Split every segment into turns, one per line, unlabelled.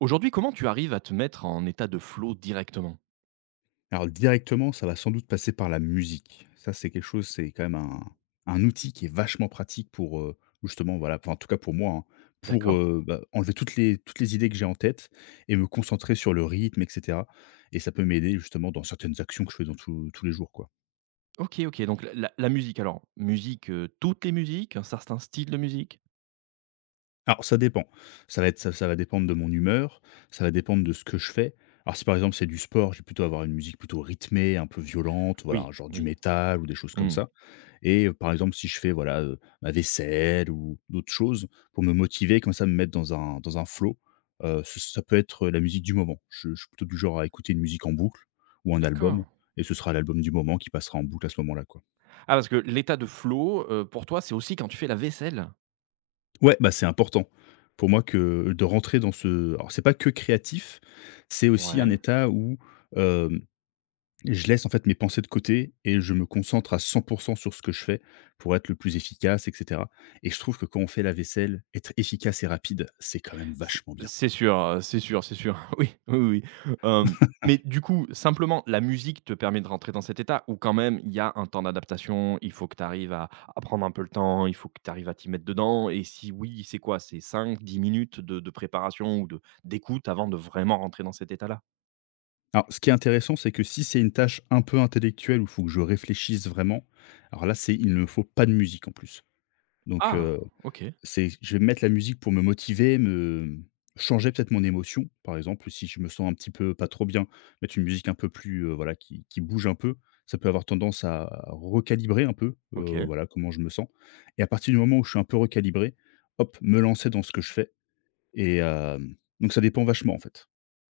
Aujourd'hui, comment tu arrives à te mettre en état de flow directement?
Alors directement, ça va sans doute passer par la musique. Ça, c'est quelque chose, c'est quand même un outil qui est vachement pratique pour, justement, voilà, enfin, en tout cas pour moi, hein, pour,
D'accord.
enlever toutes les idées que j'ai en tête, et me concentrer sur le rythme et cetera, et ça peut m'aider justement dans certaines actions que je fais dans tous les jours, quoi.
OK, OK, donc la la la musique alors, musique, toutes les musiques, un certain style de musique?
Alors ça dépend. Ça va dépendre de mon humeur, ça va dépendre de ce que je fais. Alors si par exemple c'est du sport, je vais plutôt avoir une musique plutôt rythmée, un peu violente, voilà,
Oui,
genre du
oui.
métal ou des choses comme
Mmh.
ça. Et par exemple, si je fais, voilà, ma vaisselle ou d'autres choses pour me motiver, comme ça, me mettre dans un flow, ç ça peut être la musique du moment. Je suis plutôt du genre à écouter une musique en boucle ou un album,
D'accord.
et ce sera l'album du moment qui passera en boucle à ce moment-là, quoi.
Ah parce que l'état de flow, pour toi, c'est aussi quand tu fais la vaisselle?
Ouais, bah, c'est important pour moi que de rentrer dans ce alors c'est pas que créatif, c'est aussi
Ouais.
un état où, euh, je laisse en fait mes pensées de côté et je me concentre à 100 sur ce que je fais pour être le plus efficace, et cetera. Et je trouve que quand on fait la vaisselle, être efficace et rapide, c'est quand même
C'est
vachement bien.
c'est sûr, c'est sûr, c'est sûr. Oui, oui, oui, oui. Mais du coup, simplement, la musique te permet de rentrer dans cet état ou quand même il y a un temps d'adaptation? Il faut que tu arrives à prendre un peu le temps, il faut que tu arrives à t'y mettre dedans et si oui, c'est quoi? C'est 5, 10 minutes de préparation ou de d'écoute avant de vraiment rentrer dans cet état-là?
Alors, ce qui est intéressant, c'est que si c'est une tâche un peu intellectuelle où il faut que je réfléchisse vraiment, alors là, c'est il ne me faut pas de musique en plus. Donc,
Ah! OK,
C'est je vais mettre la musique pour me motiver, me changer peut-être mon émotion, par exemple, si je me sens un petit peu pas trop bien, mettre une musique un peu plus, voilà, qui bouge un peu. Ça peut avoir tendance à recalibrer un peu,
OK.
voilà, comment je me sens, et à partir du moment où je suis un peu recalibré, hop, me lancer dans ce que je fais et donc ça dépend vachement, en fait.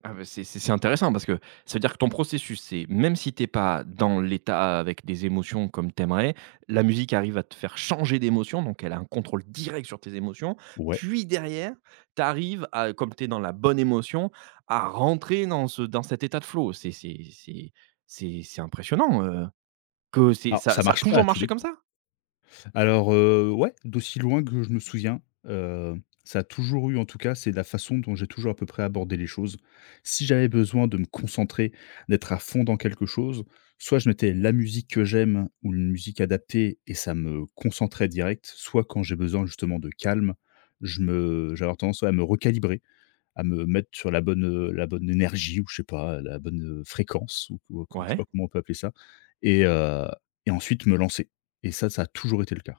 Ah bah, c'est intéressant parce que ça veut dire que ton processus, c'est même si t'es pas dans l'état avec des émotions comme t'aimerais, la musique arrive à te faire changer d'émotion, donc elle a un contrôle direct sur tes émotions.
Ouais.
Puis derrière, t'arrives à comme t'es dans la bonne émotion, à rentrer dans cet état de flow. C'est impressionnant, que c'est
Alors
ça
ça
ça a
marche pas
toujours
à tous
marché
les
comme
coups.
ça?
Alors, ouais, d'aussi loin que je me souviens, ça a toujours eu en tout cas, c'est la façon dont j'ai toujours à peu près abordé les choses. Si j'avais besoin de me concentrer, d'être à fond dans quelque chose, soit je mettais la musique que j'aime ou une musique adaptée et ça me concentrait direct, soit quand j'ai besoin justement de calme, je me j'avais tendance, ouais, à me recalibrer, à me mettre sur la bonne énergie, ou je sais pas, la bonne, fréquence, ou comment je sais
Ouais.
pas comment on peut appeler ça, et heu et ensuite me lancer, et ça a toujours été le cas.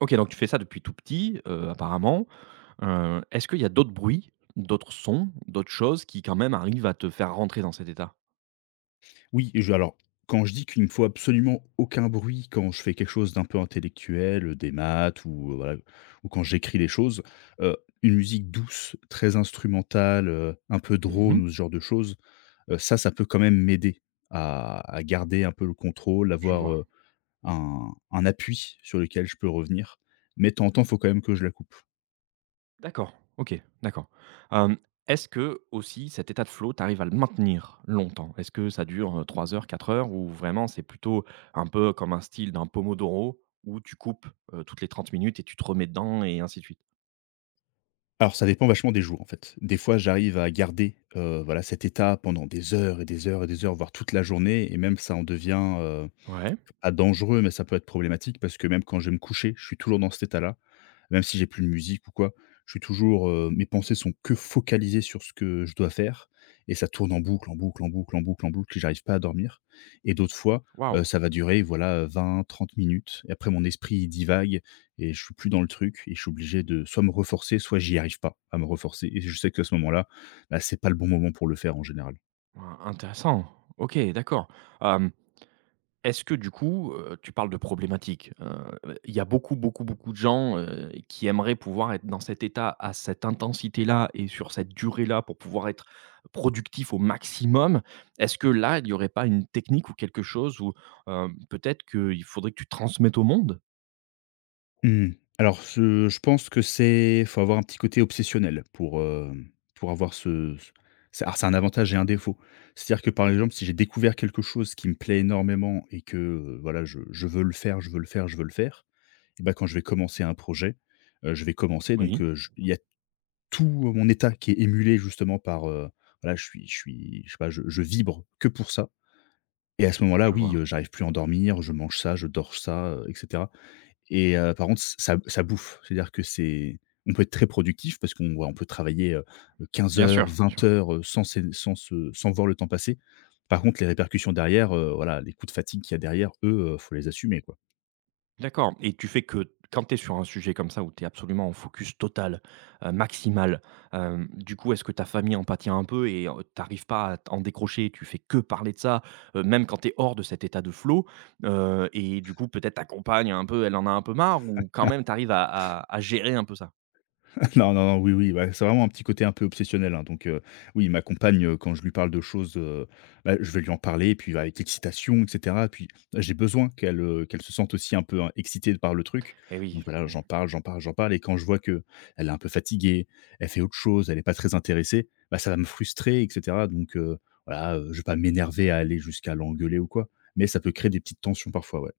OK, donc tu fais ça depuis tout petit, apparemment. Est-ce qu'il y a d'autres bruits, d'autres sons, d'autres choses qui quand même arrivent à te faire rentrer dans cet état?
Oui, et je alors, quand je dis qu'il ne me faut absolument aucun bruit quand je fais quelque chose d'un peu intellectuel, des maths ou, voilà, ou quand j'écris des choses, heu, une musique douce, très instrumentale, un peu drone
Mmh.
ou ce genre de choses, ça, ça peut quand même m'aider à garder un peu le contrôle,
Je
avoir,
vois.
un appui sur lequel je peux revenir. Mais de temps en temps, il faut quand même que je la coupe.
D'accord, OK, d'accord. Hem, Est-ce que aussi cet état de flow, tu arrives à le maintenir longtemps? Est-ce que ça dure, 3 heures, 4 heures ou vraiment c'est plutôt un peu comme un style d'un pomodoro où tu coupes, toutes les 30 minutes et tu te remets dedans et ainsi de suite?
Alors ça dépend vachement des jours, en fait. Des fois j'arrive à garder, voilà, cet état pendant des heures et des heures et des heures, voire toute la journée, et même ça en devient,
Ouais,
pas dangereux, mais ça peut être problématique parce que même quand je vais me coucher, je suis toujours dans cet état-là, même si j'ai plus de musique ou quoi, je suis toujours, mes pensées sont que focalisées sur ce que je dois faire, et ça tourne en boucle, en boucle, en boucle, en boucle, en boucle, et j'arrive pas à dormir. Et d'autres fois,
waouh!
ça va durer, voilà, 20, 30 minutes, et après mon esprit, il divague, et je suis plus dans le truc, et je suis obligé de soit me reforcer, soit j'y arrive pas à me reforcer, et je sais que à ce moment-là, bah, c'est pas le bon moment pour le faire en général.
Waouh, intéressant. OK, d'accord. Est-ce que du coup, tu parles de problématique, il y a beaucoup, beaucoup, beaucoup de gens, qui aimeraient pouvoir être dans cet état, à cette intensité-là et sur cette durée-là pour pouvoir être productif au maximum. Est-ce que là, il n'y aurait pas une technique ou quelque chose où, peut-être qu'il faudrait que tu transmettes au monde?
Mmh. Alors je pense que c'est faut avoir un petit côté obsessionnel pour, hem, pour avoir ce ce c'est alors c'est un avantage et un défaut. C'est-à-dire que, par exemple, si j'ai découvert quelque chose qui me plaît énormément et que, voilà, je veux le faire, je veux le faire, je veux le faire, et bah, quand je vais commencer un projet, je vais commencer donc
Oui,
je il y a tout, mon état qui est émulé justement par, voilà, je sais pas, je vibre que pour ça, et à ce moment-là,
je
oui,
vois.
j'arrive plus à en dormir, je mange ça, je dors ça, et cetera. Et par contre, ça bouffe. C'est-à-dire que c'est on peut être très productif parce on peut travailler, 15
Bien
heures,
sûr.
20 heures, sans s'é sans se sans voir le temps passer. Par contre, les répercussions derrière, voilà, les coups de fatigue qu'il y a derrière, eux, faut les assumer, quoi.
D'accord et tu fais que quand tu es sur un sujet comme ça où tu es absolument en focus total, maximal, du coup, est-ce que ta famille en pâtit un peu et tu pas à t en décrocher? Tu fais que parler de ça, même quand tu es hors de cet état de flow, et du coup, peut-être ta compagne un peu, elle en a un peu marre ou quand même tu arrives à gérer un peu ça?
Non, non, non, oui, oui, bah, c'est vraiment un petit côté un peu obsessionnel, hein, donc oui, ma compagne, quand je lui parle de choses, bah, je vais lui en parler, puis avec excitation, et cetera, puis j'ai besoin qu'elle se sente aussi un peu, hein, excitée par le truc,
Eh
donc
oui.
voilà, j'en parle, j'en parle, j'en parle, et quand je vois que elle est un peu fatiguée, elle fait autre chose, elle est pas très intéressée, bah, ça va me frustrer, et cetera, donc voilà, je vais pas m'énerver à aller jusqu'à l'engueuler ou quoi, mais ça peut créer des petites tensions parfois, ouais.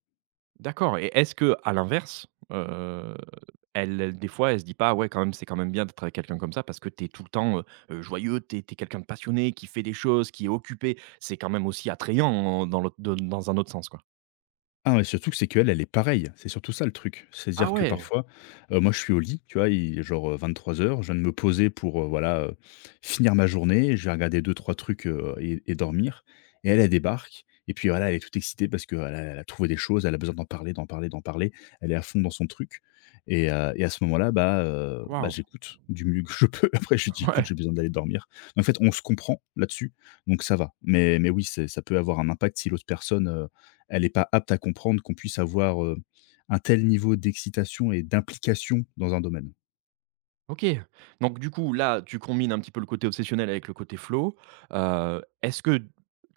D'accord et est-ce que à l'inverse, elle elle des fois, elle se dit pas: «Ouais, quand même, c'est quand même bien d'être avec quelqu'un comme ça parce que t'es tout le temps, joyeux, t'es es es quelqu'un de passionné, qui fait des choses, qui est occupé». C'est quand même aussi attrayant en dans l'autre de dans un autre sens, quoi?
Ah, mais surtout que c'est qu'elle, elle est pareille. C'est surtout ça, le truc.
Ah
C'est-à-dire que
ouais!
parfois, moi je suis au lit, tu vois? Il est genre, 23 h, je viens de me poser pour, voilà, finir ma journée, je vais regarder deux trois trucs, et dormir, et elle, elle débarque et puis voilà, elle est toute excitée parce qu'elle a trouvé des choses, elle a besoin d'en parler, d'en parler, d'en parler. Elle est à fond dans son truc, et à ce moment-là, bah,
Waouh!
j'écoute du mieux que je peux. Après je lui dis: «Écoute,
Ouais.
j'ai besoin d'aller dormir». En fait, on se comprend là-dessus, donc ça va. Mais oui, c'est ça peut avoir un impact si l'autre personne, elle n'est pas apte à comprendre qu'on puisse avoir, un tel niveau d'excitation et d'implication dans un domaine.
OK. Donc du coup, là, tu combines un petit peu le côté obsessionnel avec le côté flow. Est-ce que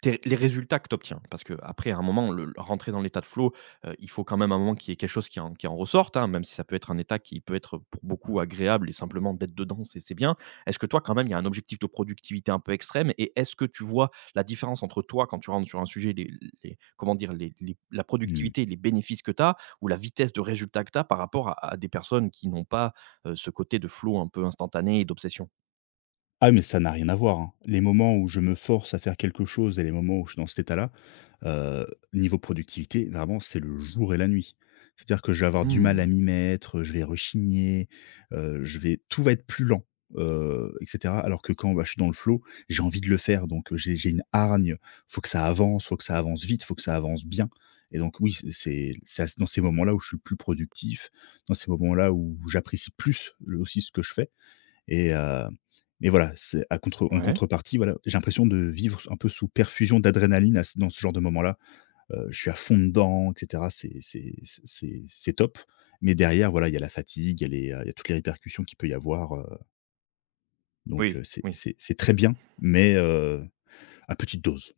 tes les résultats que tu obtiens parce que après à un moment, rentrer dans l'état de flow, il faut quand même un moment qu'il y ait quelque chose qui en ressorte, hein, même si ça peut être un état qui peut être pour beaucoup agréable et simplement d'être dedans, c'est bien. Est-ce que toi, quand même, il y a un objectif de productivité un peu extrême et est-ce que tu vois la différence entre toi, quand tu rentres sur un sujet, les comment dire? Les la
Mmh.
productivité et les bénéfices que tu as ou la vitesse de résultat que tu as par rapport à des personnes qui n'ont pas ce côté de flow un peu instantané et d'obsession.
Ah, mais ça n'a rien à voir, hein. Les moments où je me force à faire quelque chose et les moments où je suis dans cet état-là, heu, niveau productivité, vraiment, c'est le jour et la nuit. C'est-à-dire que je vais avoir du mal à
Mmh.
m'y mettre, je vais rechigner, je vais tout va être plus lent, et cetera. Alors que quand, bah, je suis dans le flow, j'ai envie de le faire, donc j'ai une hargne. Faut que ça avance, faut que ça avance vite, faut que ça avance bien, et donc oui, c'est à dans ces moments-là où je suis le plus productif, dans ces moments-là où j'apprécie plus, le aussi, ce que je fais, et heu, mais voilà, c'est à contre en
Ouais.
contrepartie, voilà, j'ai l'impression de vivre un peu sous perfusion d'adrénaline à ce dans ce genre de moment-là. Je suis à fond dedans, et cetera, c'est top. Mais derrière, voilà, il y a la fatigue, il y a il y a toutes les répercussions qu'il peut y avoir, donc
Oui,
c'est
oui.
c'est c'est très bien, mais à petite dose,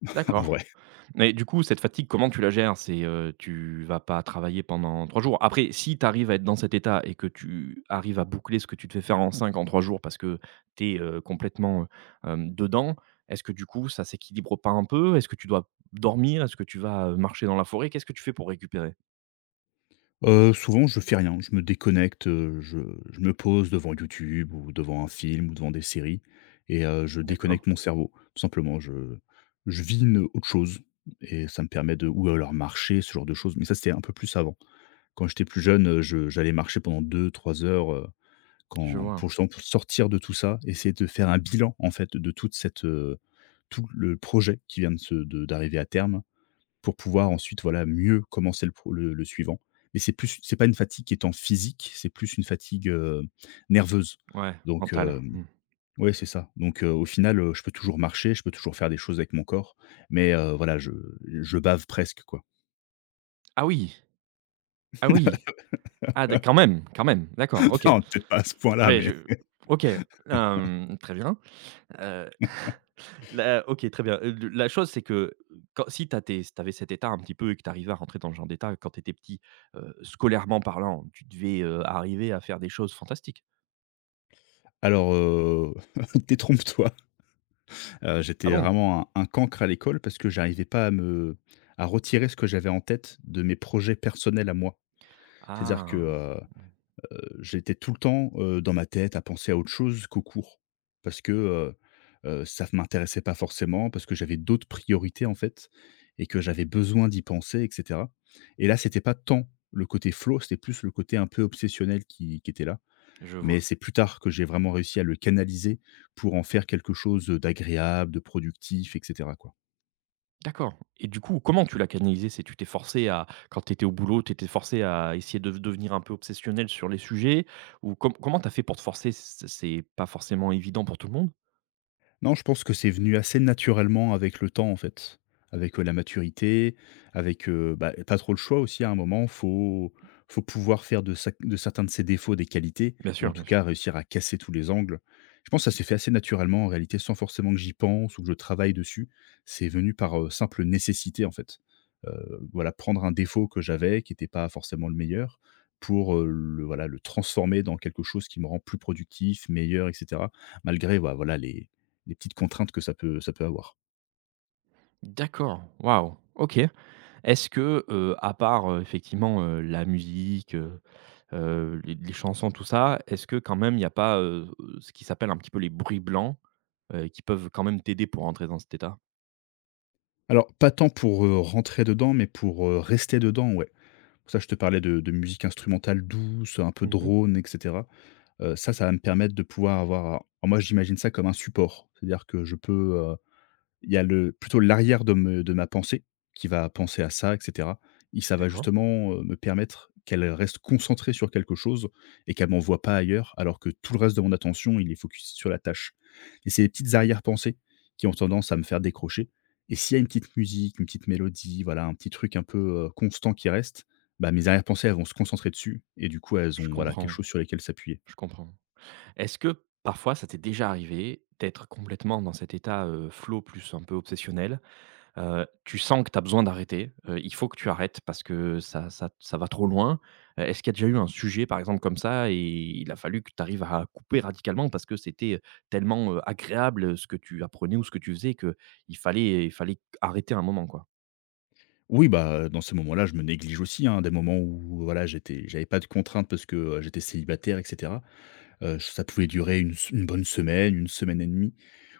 en
D'accord.
vrai.
Mais du coup, cette fatigue, comment tu la gères? C'est, tu vas pas travailler pendant 3 jours. Après, si tu arrives à être dans cet état et que tu arrives à boucler ce que tu te fais faire en 3 jours parce que tu es, complètement, dedans, est-ce que du coup, ça s'équilibre pas un peu? Est-ce que tu dois dormir? Est-ce que tu vas, marcher dans la forêt? Qu'est-ce que tu fais pour récupérer?
Souvent je fais rien, je me déconnecte, je me pose devant YouTube ou devant un film ou devant des séries, et je
D'accord,
déconnecte mon cerveau. Tout simplement, je vis une autre chose, et ça me permet de ou alors marcher, ce genre de choses, mais ça c'était un peu plus avant. Quand j'étais plus jeune, je j'allais marcher pendant 2, 3 heures,
je
quand
vois.
pour justement pour sortir de tout ça, essayer de faire un bilan en fait de tout le projet qui vient de se de d'arriver à terme pour pouvoir ensuite, voilà, mieux commencer le pro le suivant. Mais c'est pas une fatigue qui est en physique, c'est plus une fatigue, nerveuse.
Ouais,
Donc,
mental.
hem,
Mmh.
ouais, c'est ça. Donc, au final, je peux toujours marcher, je peux toujours faire des choses avec mon corps, mais, voilà, je bave presque, quoi.
Ah oui! Ah oui! Ah, d quand même, quand même. D'accord, OK.
Non, peut-être pas à ce point-là,
Ouais, je
mais
OK, très bien. Heu, la OK, très bien. Le la chose, c'est que quand si tu as tes si tu avais cet état un petit peu et que tu arrivais à rentrer dans ce genre d'état quand tu étais petit, scolairement parlant, tu devais, arriver à faire des choses fantastiques?
alors, détrompe-toi.
Ah
J'étais
bon?
vraiment un cancre à l'école parce que j'arrivais pas à retirer ce que j'avais en tête de mes projets personnels à moi. C'est-à-dire
Ah,
que, j'étais tout le temps, dans ma tête à penser à autre chose qu'au cours. Parce que, heu ça ne m'intéressait pas forcément, parce que j'avais d'autres priorités, en fait, et que j'avais besoin d'y penser et cetera. Et là, c'était pas tant le côté flow, c'était plus le côté un peu obsessionnel qui était là.
je
Mais
vois.
c'est plus tard que j'ai vraiment réussi à le canaliser pour en faire quelque chose, d'agréable, de productif et cetera, quoi.
D'accord et du coup, comment tu l'as canalisé? C'est Tu t'es forcé à quand tu étais au boulot, tu étais forcé à essayer de devenir un peu obsessionnel sur les sujets? Ou comment tu as fait pour te forcer? C'est pas forcément évident pour tout le monde?
Non, je pense que c'est venu assez naturellement avec le temps, en fait. Avec, la maturité, avec, bah, tu trop le choix aussi à un moment, faut pouvoir faire de sac de certains de ses défauts des qualités
Bien
ou en
sûr,
tout
bien sûr.
cas réussir à casser tous les angles. Je pense que ça s'est fait assez naturellement en réalité sans forcément que j'y pense ou que je travaille dessus. C'est venu par, simple nécessité en fait. Voilà, prendre un défaut que j'avais qui n'était pas forcément le meilleur pour, le voilà, le transformer dans quelque chose qui me rend plus productif, meilleur et cetera. Malgré voilà les petites contraintes que ça peut avoir.
D'accord, waouh, OK. Est-ce que, à part, effectivement, la musique, les chansons, tout ça, est-ce que quand même il n'y a pas, ce qui s'appelle un petit peu les bruits blancs, qui peuvent quand même t'aider pour entrer dans cet état?
Alors pas tant pour, rentrer dedans, mais pour, rester dedans, ouais. Pour ça je te parlais de musique instrumentale douce, un peu
Mmh.
drone et cetera. Ça, ça va me permettre de pouvoir avoir alors moi j'imagine ça comme un support. C'est-à-dire que je peux, il y a le plutôt l'arrière de me de ma pensée qui va penser à ça et cetera et ça va
D'accord.
justement, me permettre qu'elle reste concentrée sur quelque chose et qu'elle m'envoie pas ailleurs, alors que tout le reste de mon attention, il est focus sur la tâche et c'est les petites arrière-pensées qui ont tendance à me faire décrocher et s'il y a une petite musique, une petite mélodie, voilà, un petit truc un peu, constant qui reste, bah, mes arrière-pensées, elles vont se concentrer dessus et du coup, elles
Je
ont, voilà, quelque
comprends,
chose sur lesquels s'appuyer.
je comprends. Est-ce que parfois ça t'est déjà arrivé d'être complètement dans cet état, flow plus un peu obsessionnel? Tu sens que tu as besoin d'arrêter, il faut que tu arrêtes parce que ça va trop loin. Est-ce qu'il y a déjà eu un sujet par exemple comme ça et il a fallu que tu arrives à couper radicalement parce que c'était, tellement, agréable, ce que tu apprenais ou ce que tu faisais que il fallait arrêter un moment quoi?
Oui, bah, dans ces moments-là, je me néglige aussi, hein, des moments où voilà, j'avais pas de contraintes parce que, j'étais célibataire et cetera. Ça pouvait durer une bonne semaine, une semaine et demie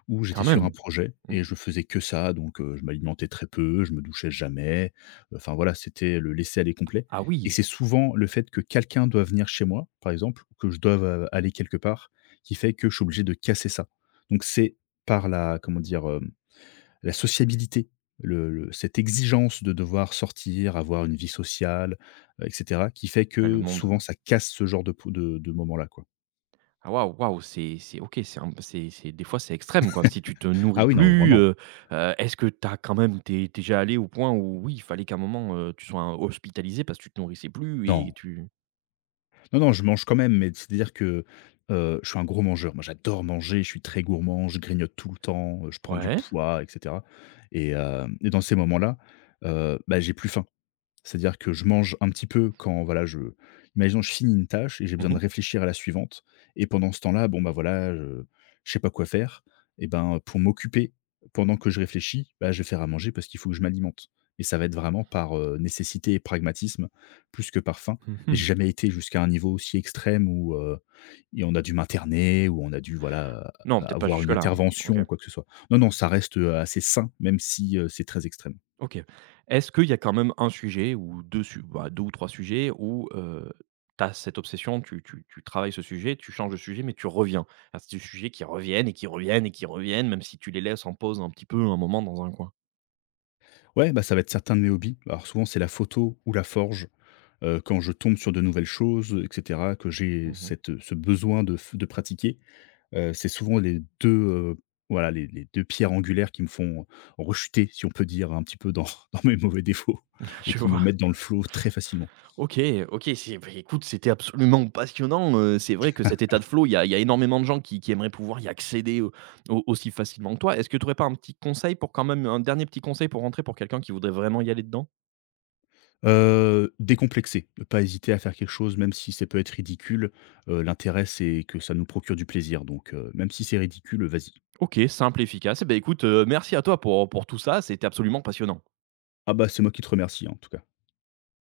où j'étais
Quand
sur un
même?
projet et
Mmh.
je faisais que ça donc je m'alimentais très peu, je me douchais jamais, enfin voilà, c'était le laisser-aller complet
Ah
et
oui!
c'est souvent le fait que quelqu'un doit venir chez moi, par exemple, ou que je doive, aller quelque part qui fait que je suis obligé de casser ça. Donc c'est par la comment dire? La sociabilité, cette exigence de devoir sortir, avoir une vie sociale, etc., qui fait
Ah le
que souvent
monde.
ça casse ce genre de, de moment-là. Quoi.
Ah waouh, waouh, c'est OK, c'est des fois, c'est extrême, quoi. Si tu te
Ah
nourris
oui, non,
plus,
vraiment.
est-ce que t'as quand même t'es déjà allé au point où oui, il fallait qu'à un moment, tu sois hospitalisé parce que tu te nourrissais plus et
Non.
tu
Non, non, je mange quand même, mais c'est-à-dire que je suis un gros mangeur. Moi, j'adore manger, je suis très gourmand, je grignote tout le temps, je prends du
ouais.
poids, etc. Et dans ces moments-là, bah, j'ai plus faim. C'est-à-dire que je mange un petit peu quand voilà, je imaginons je finis une tâche et j'ai
Mmh
besoin de
mh.
réfléchir à la suivante et pendant ce temps-là, bon, bah, voilà, je sais pas quoi faire et ben, pour m'occuper pendant que je réfléchis, bah, je vais faire à manger parce qu'il faut que je m'alimente et ça va être vraiment par, nécessité et pragmatisme plus que par faim. Mais j'ai
Mmh.
jamais été jusqu'à un niveau aussi extrême où, et on a dû m'interner, où on a dû voilà,
Non, peut-être pas
avoir une
jusque-là, hein.
intervention
OK.
ou quoi que ce soit. Non, non, ça reste, assez sain, même si, c'est très extrême.
OK. Est-ce qu'il y a quand même un sujet ou 2 ou 3 sujets où, tu as cette obsession, tu travailles ce sujet, tu changes de sujet, mais tu reviens à ce sujets qui reviennent et qui reviennent et qui reviennent, même si tu les laisses en pause un petit peu, un moment dans un coin?
Ouais, bah, ça va être certains de mes hobbies. Alors souvent, c'est la photo ou la forge. Quand je tombe sur de nouvelles choses, et cetera, que j'ai
Mmh.
cette, ce besoin de f de pratiquer, c'est souvent les deux, voilà, les 2 pierres angulaires qui me font rechuter, si on peut dire, un petit peu dans dans mes mauvais défauts et
Je
qui me
vois.
mettent dans le flot très facilement.
OK, OK, c'est bah, écoute, c'était absolument passionnant, c'est vrai que cet état de flow, il y a énormément de gens qui aimeraient pouvoir y accéder au au aussi facilement que toi. Est-ce que tu n'aurais pas un petit conseil pour quand même un dernier petit conseil pour rentrer, pour quelqu'un qui voudrait vraiment y aller dedans?
Décomplexé, ne pas hésiter à faire quelque chose même si ça peut être ridicule, l'intérêt c'est que ça nous procure du plaisir donc même si c'est ridicule, vas-y.
OK, simple, efficace. Et beh, écoute, merci à toi pour tout ça, c'était absolument passionnant.
Ah bah, c'est moi qui te remercie, hein, en tout cas.